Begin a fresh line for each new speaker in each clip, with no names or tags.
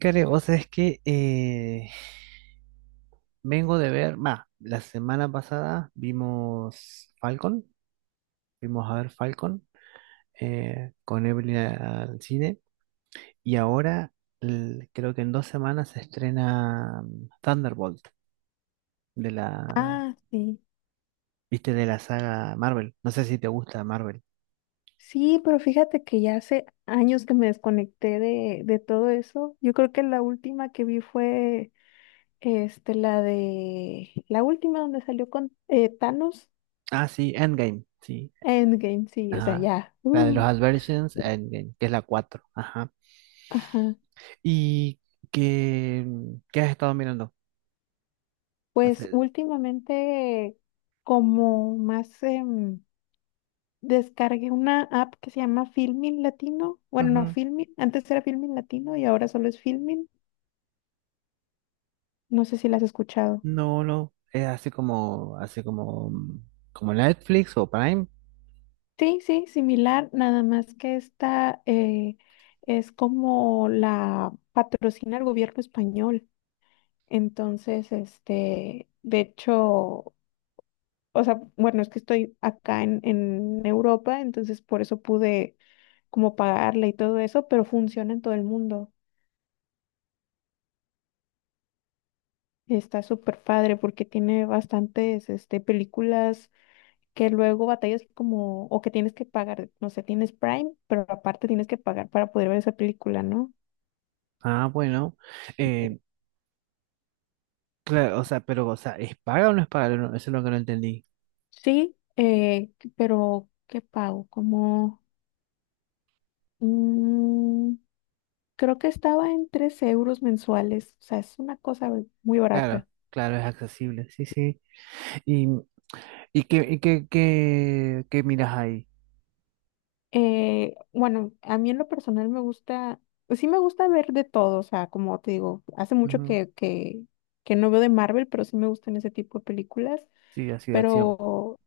Care, vos sabés que vengo de ver, va, la semana pasada vimos Falcon, vimos a ver Falcon con Evelyn al cine y ahora creo que en 2 semanas se estrena Thunderbolt de la,
Ah, sí.
viste, de la saga Marvel. No sé si te gusta Marvel.
Sí, pero fíjate que ya hace años que me desconecté de todo eso. Yo creo que la última que vi fue la de la última donde salió con Thanos.
Ah, sí, Endgame, sí,
Endgame, sí, o sea,
ajá.
ya.
La de los Adversions, Endgame, que es la 4, ajá.
Ajá.
¿Y qué, qué has estado mirando? No
Pues
sé.
últimamente como más, descargué una app que se llama Filmin Latino. Bueno, no, Filmin, antes era Filmin Latino y ahora solo es Filmin. No sé si la has escuchado.
No, no, es así como, como Netflix o Prime.
Sí, sí, similar, nada más que esta, es como la patrocina el gobierno español. Entonces, de hecho, o sea, bueno, es que estoy acá en Europa, entonces por eso pude como pagarla y todo eso, pero funciona en todo el mundo. Está súper padre porque tiene bastantes películas que luego batallas como, o que tienes que pagar, no sé, tienes Prime, pero aparte tienes que pagar para poder ver esa película, ¿no?
Ah, bueno. Eh, claro, o sea, pero, o sea, ¿es paga o no es paga? No, eso es lo que no entendí.
Sí, pero ¿qué pago? Como, mm, creo que estaba en 3 euros mensuales, o sea, es una cosa muy
Claro,
barata.
claro, es accesible, sí, sí. ¿Y, qué miras ahí?
Bueno, a mí en lo personal me gusta, pues sí me gusta ver de todo, o sea, como te digo, hace mucho
Ujú.
que no veo de Marvel, pero sí me gustan ese tipo de películas.
Sí, así de acción.
pero,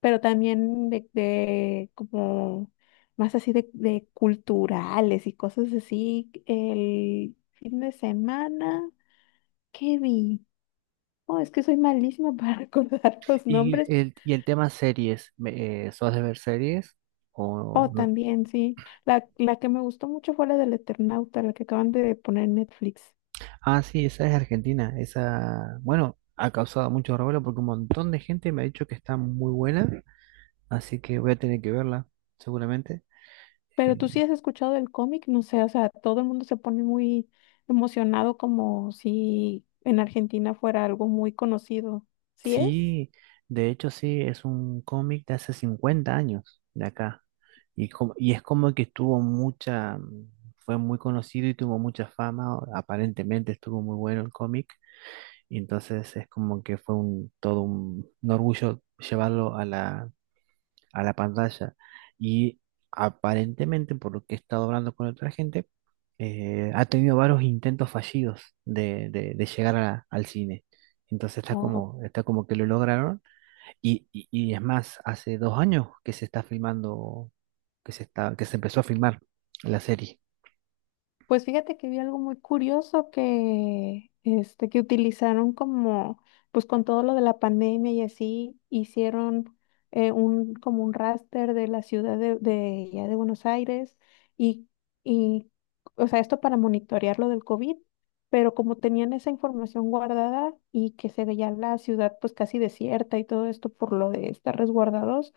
pero también de como más así de culturales y cosas así. El fin de semana, ¿qué vi? Oh, es que soy malísima para recordar los nombres.
Y el tema series? ¿Sos de ver series?
Oh,
¿O no?
también, sí. La que me gustó mucho fue la del Eternauta, la que acaban de poner en Netflix.
Ah, sí, esa es Argentina. Esa, bueno, ha causado mucho revuelo porque un montón de gente me ha dicho que está muy buena. Así que voy a tener que verla, seguramente.
Pero
Eh,
tú sí has escuchado del cómic, no sé, o sea, todo el mundo se pone muy emocionado como si en Argentina fuera algo muy conocido. ¿Sí es?
sí, de hecho sí, es un cómic de hace 50 años de acá. Y, y es como que tuvo fue muy conocido y tuvo mucha fama. O Aparentemente estuvo muy bueno el cómic. Y entonces es como que todo un orgullo llevarlo a la pantalla. Y aparentemente, por lo que he estado hablando con otra gente, ha tenido varios intentos fallidos de, de llegar al cine. Entonces
Oh,
está como que lo lograron. Y, y es más, hace 2 años que se está filmando, que se está, que se empezó a filmar la serie.
pues fíjate que vi algo muy curioso que utilizaron como, pues con todo lo de la pandemia y así, hicieron como un raster de la ciudad ya de Buenos Aires y, y, o sea, esto para monitorear lo del COVID, pero como tenían esa información guardada y que se veía la ciudad pues casi desierta y todo esto por lo de estar resguardados,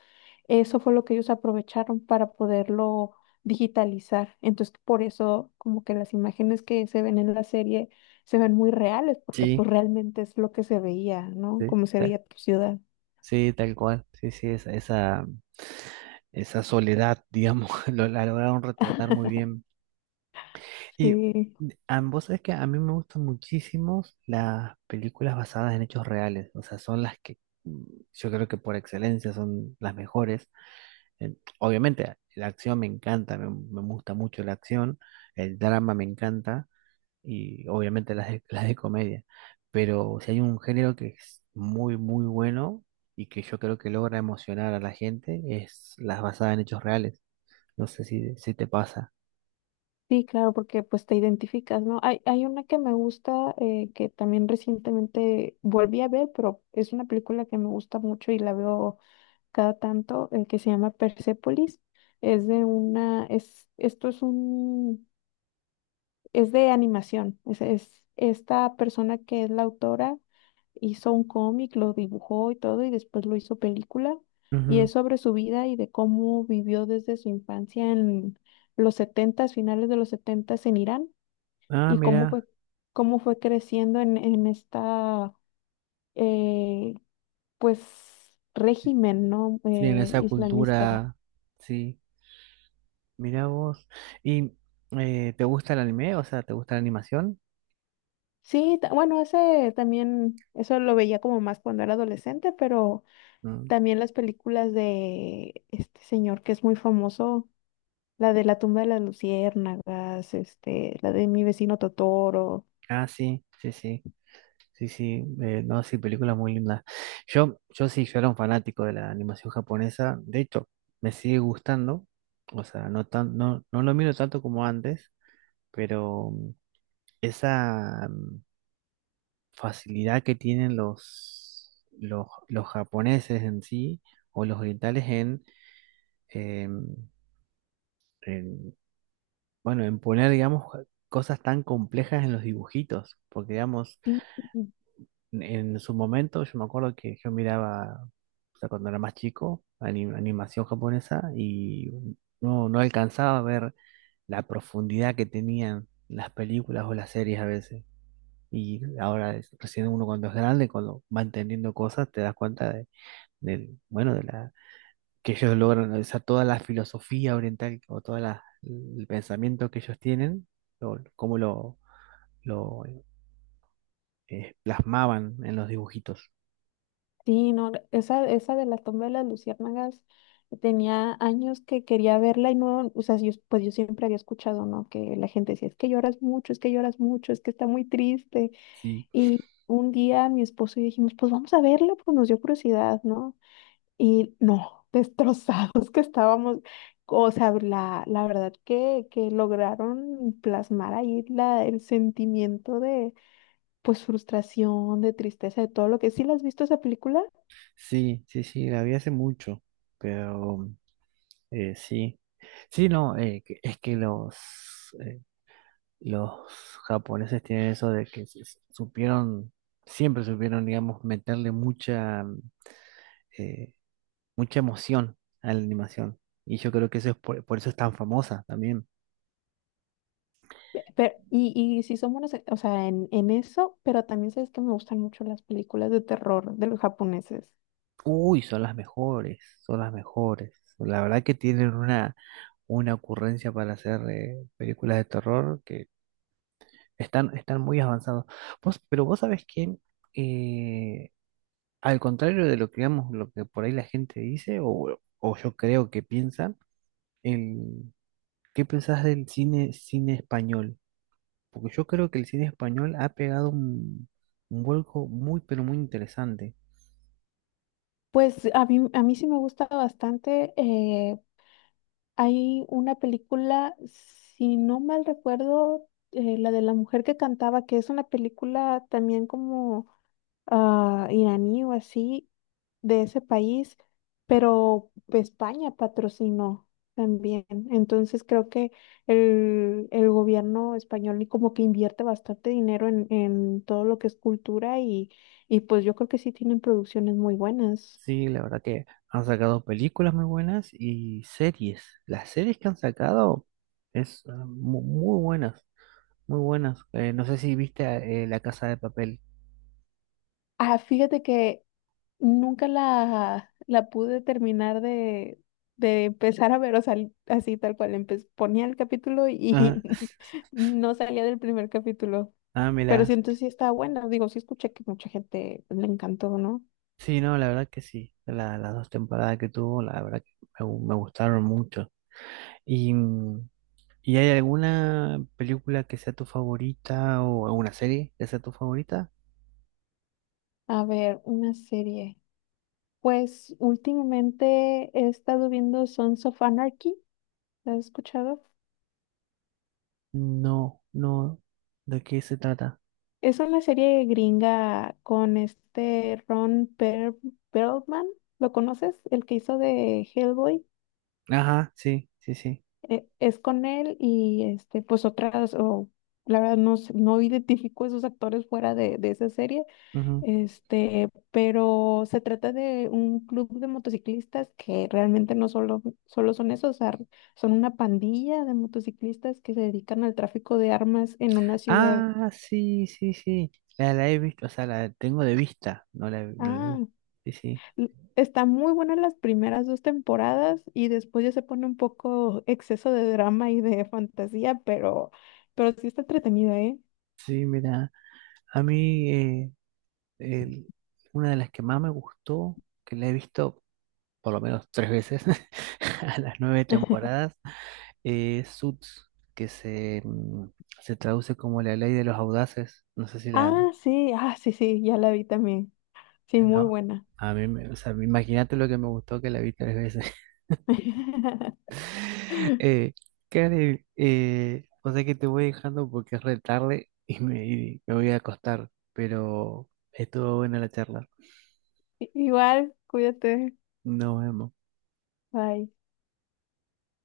eso fue lo que ellos aprovecharon para poderlo digitalizar. Entonces, por eso como que las imágenes que se ven en la serie se ven muy reales, porque
Sí,
pues realmente es lo que se veía, ¿no?
sí,
Como se veía tu ciudad.
sí, tal cual. Sí, sí, esa soledad, digamos, lo, la lograron retratar muy bien. Y
Sí,
ambos, es que a mí me gustan muchísimo las películas basadas en hechos reales, o sea, son las que mm, yo creo que por excelencia son las mejores. Eh, Obviamente la acción me encanta, me gusta mucho la acción, el drama me encanta y obviamente las de, las de comedia, pero si hay un género que es muy, muy bueno y que yo creo que logra emocionar a la gente, es las basadas en hechos reales. No sé si, si te pasa.
sí, claro, porque pues te identificas, ¿no? Hay una que me gusta, que también recientemente volví a ver, pero es una película que me gusta mucho y la veo cada tanto, que se llama Persepolis. Es de una, es, esto es un es de animación. Esta persona que es la autora hizo un cómic, lo dibujó y todo, y después lo hizo película. Y
Ujú.
es sobre su vida y de cómo vivió desde su infancia en los 70, finales de los 70 en Irán,
Ah,
y cómo
mira.
fue, cómo fue creciendo en esta eh, pues régimen, ¿no?
Sí, en esa
Islamista.
cultura, sí. Mira vos. ¿Y te gusta el anime? O sea, ¿te gusta la animación?
Sí, bueno, ese también, eso lo veía como más cuando era adolescente, pero
Mm.
también las películas de este señor que es muy famoso, la de La tumba de las luciérnagas, la de Mi vecino Totoro.
Ah, sí, sí, sí. Sí, sí. No, sí, películas muy lindas. Yo sí, yo era un fanático de la animación japonesa. De hecho, me sigue gustando. O sea, no tan, no, no lo miro tanto como antes, pero esa facilidad que tienen los japoneses en sí, o los orientales en em, en bueno, en poner, digamos, cosas tan complejas en los dibujitos, porque, digamos,
Sí, sí,
en su momento yo me acuerdo que yo miraba, o sea, cuando era más chico, animación japonesa y no, no alcanzaba a ver la profundidad que tenían las películas o las series a veces. Y ahora, recién uno cuando es grande, cuando va entendiendo cosas, te das cuenta de, del, bueno, de la, que ellos logran, o sea, toda la filosofía oriental o todo el pensamiento que ellos tienen, o cómo lo lo plasmaban en los dibujitos.
sí, no, esa de La tumba de las luciérnagas tenía años que quería verla y no, o sea, yo, pues yo siempre había escuchado, ¿no? Que la gente decía, es que lloras mucho, es que lloras mucho, es que está muy triste.
Sí,
Y un día mi esposo y yo dijimos, pues vamos a verla, pues nos dio curiosidad, ¿no? Y no, destrozados que estábamos. O sea, la verdad que lograron plasmar ahí el sentimiento de, pues, frustración, de tristeza, de todo lo que... ¿Sí la has visto esa película?
sí, sí, sí, la vi hace mucho, pero sí. Sí, no, es que los, eh, los japoneses tienen eso de que supieron, siempre supieron, digamos, meterle mucha, eh, mucha emoción a la animación. Y yo creo que eso es por eso es tan famosa también.
Pero, sí son buenas, o sea, en eso, pero también sabes que me gustan mucho las películas de terror de los japoneses.
Uy, son las mejores, son las mejores. La verdad que tienen una ocurrencia para hacer películas de terror que están, están muy avanzados. Pero vos sabés que eh, al contrario de lo que digamos, lo que por ahí la gente dice, o yo creo que piensa, el, ¿qué pensás del cine, cine español? Porque yo creo que el cine español ha pegado un vuelco muy, pero muy interesante.
Pues a mí sí me gusta bastante. Hay una película, si no mal recuerdo, la de la mujer que cantaba, que es una película también como iraní o así, de ese país, pero España patrocinó también. Entonces creo que el gobierno español y como que invierte bastante dinero en todo lo que es cultura y pues yo creo que sí tienen producciones muy buenas.
Sí, la verdad que han sacado películas muy buenas y series. Las series que han sacado es ah, mu- muy buenas, muy buenas. No sé si viste La Casa de Papel.
Ah, fíjate que nunca la pude terminar de empezar a ver, o sea, así tal cual. Ponía el capítulo
Ah,
y no salía del primer capítulo.
ah,
Pero
mira.
siento sí está buena. Digo, sí escuché que mucha gente le encantó, ¿no?
Sí, no, la verdad que sí. Las dos temporadas que tuvo, la verdad que me gustaron mucho. Y, ¿y hay alguna película que sea tu favorita o alguna serie que sea tu favorita?
A ver, una serie. Pues últimamente he estado viendo Sons of Anarchy. ¿La has escuchado?
No, no. ¿De qué se trata?
Es una serie gringa con Ron Perlman. ¿Lo conoces? El que hizo de Hellboy.
Ajá, sí, sí, sí.
Es con él y este, pues otras, o la verdad no, no identifico esos actores fuera de esa serie, pero se trata de un club de motociclistas que realmente no solo son esos, o sea, son una pandilla de motociclistas que se dedican al tráfico de armas en una ciudad.
Ah, sí, sí, sí. La he visto, o sea, la tengo de vista, no la, no la he
Ah,
visto. Sí, sí.
está muy buena las primeras dos temporadas y después ya se pone un poco exceso de drama y de fantasía, pero sí está entretenida, ¿eh?
Sí, mira, a mí el- una de las que más me gustó, que la he visto por lo menos tres veces, a las 9 temporadas, es Suits, que se, se traduce como la ley de los audaces. No sé si la...
Ah, sí, ah, sí, sí, ya la vi también. Sí, muy
No,
buena.
a mí, o sea, imagínate lo que me gustó que la vi tres veces. Eh, Karen, o sea que te voy dejando porque es re tarde y me voy a acostar, pero estuvo buena la charla.
Igual, cuídate.
Nos vemos.
Bye.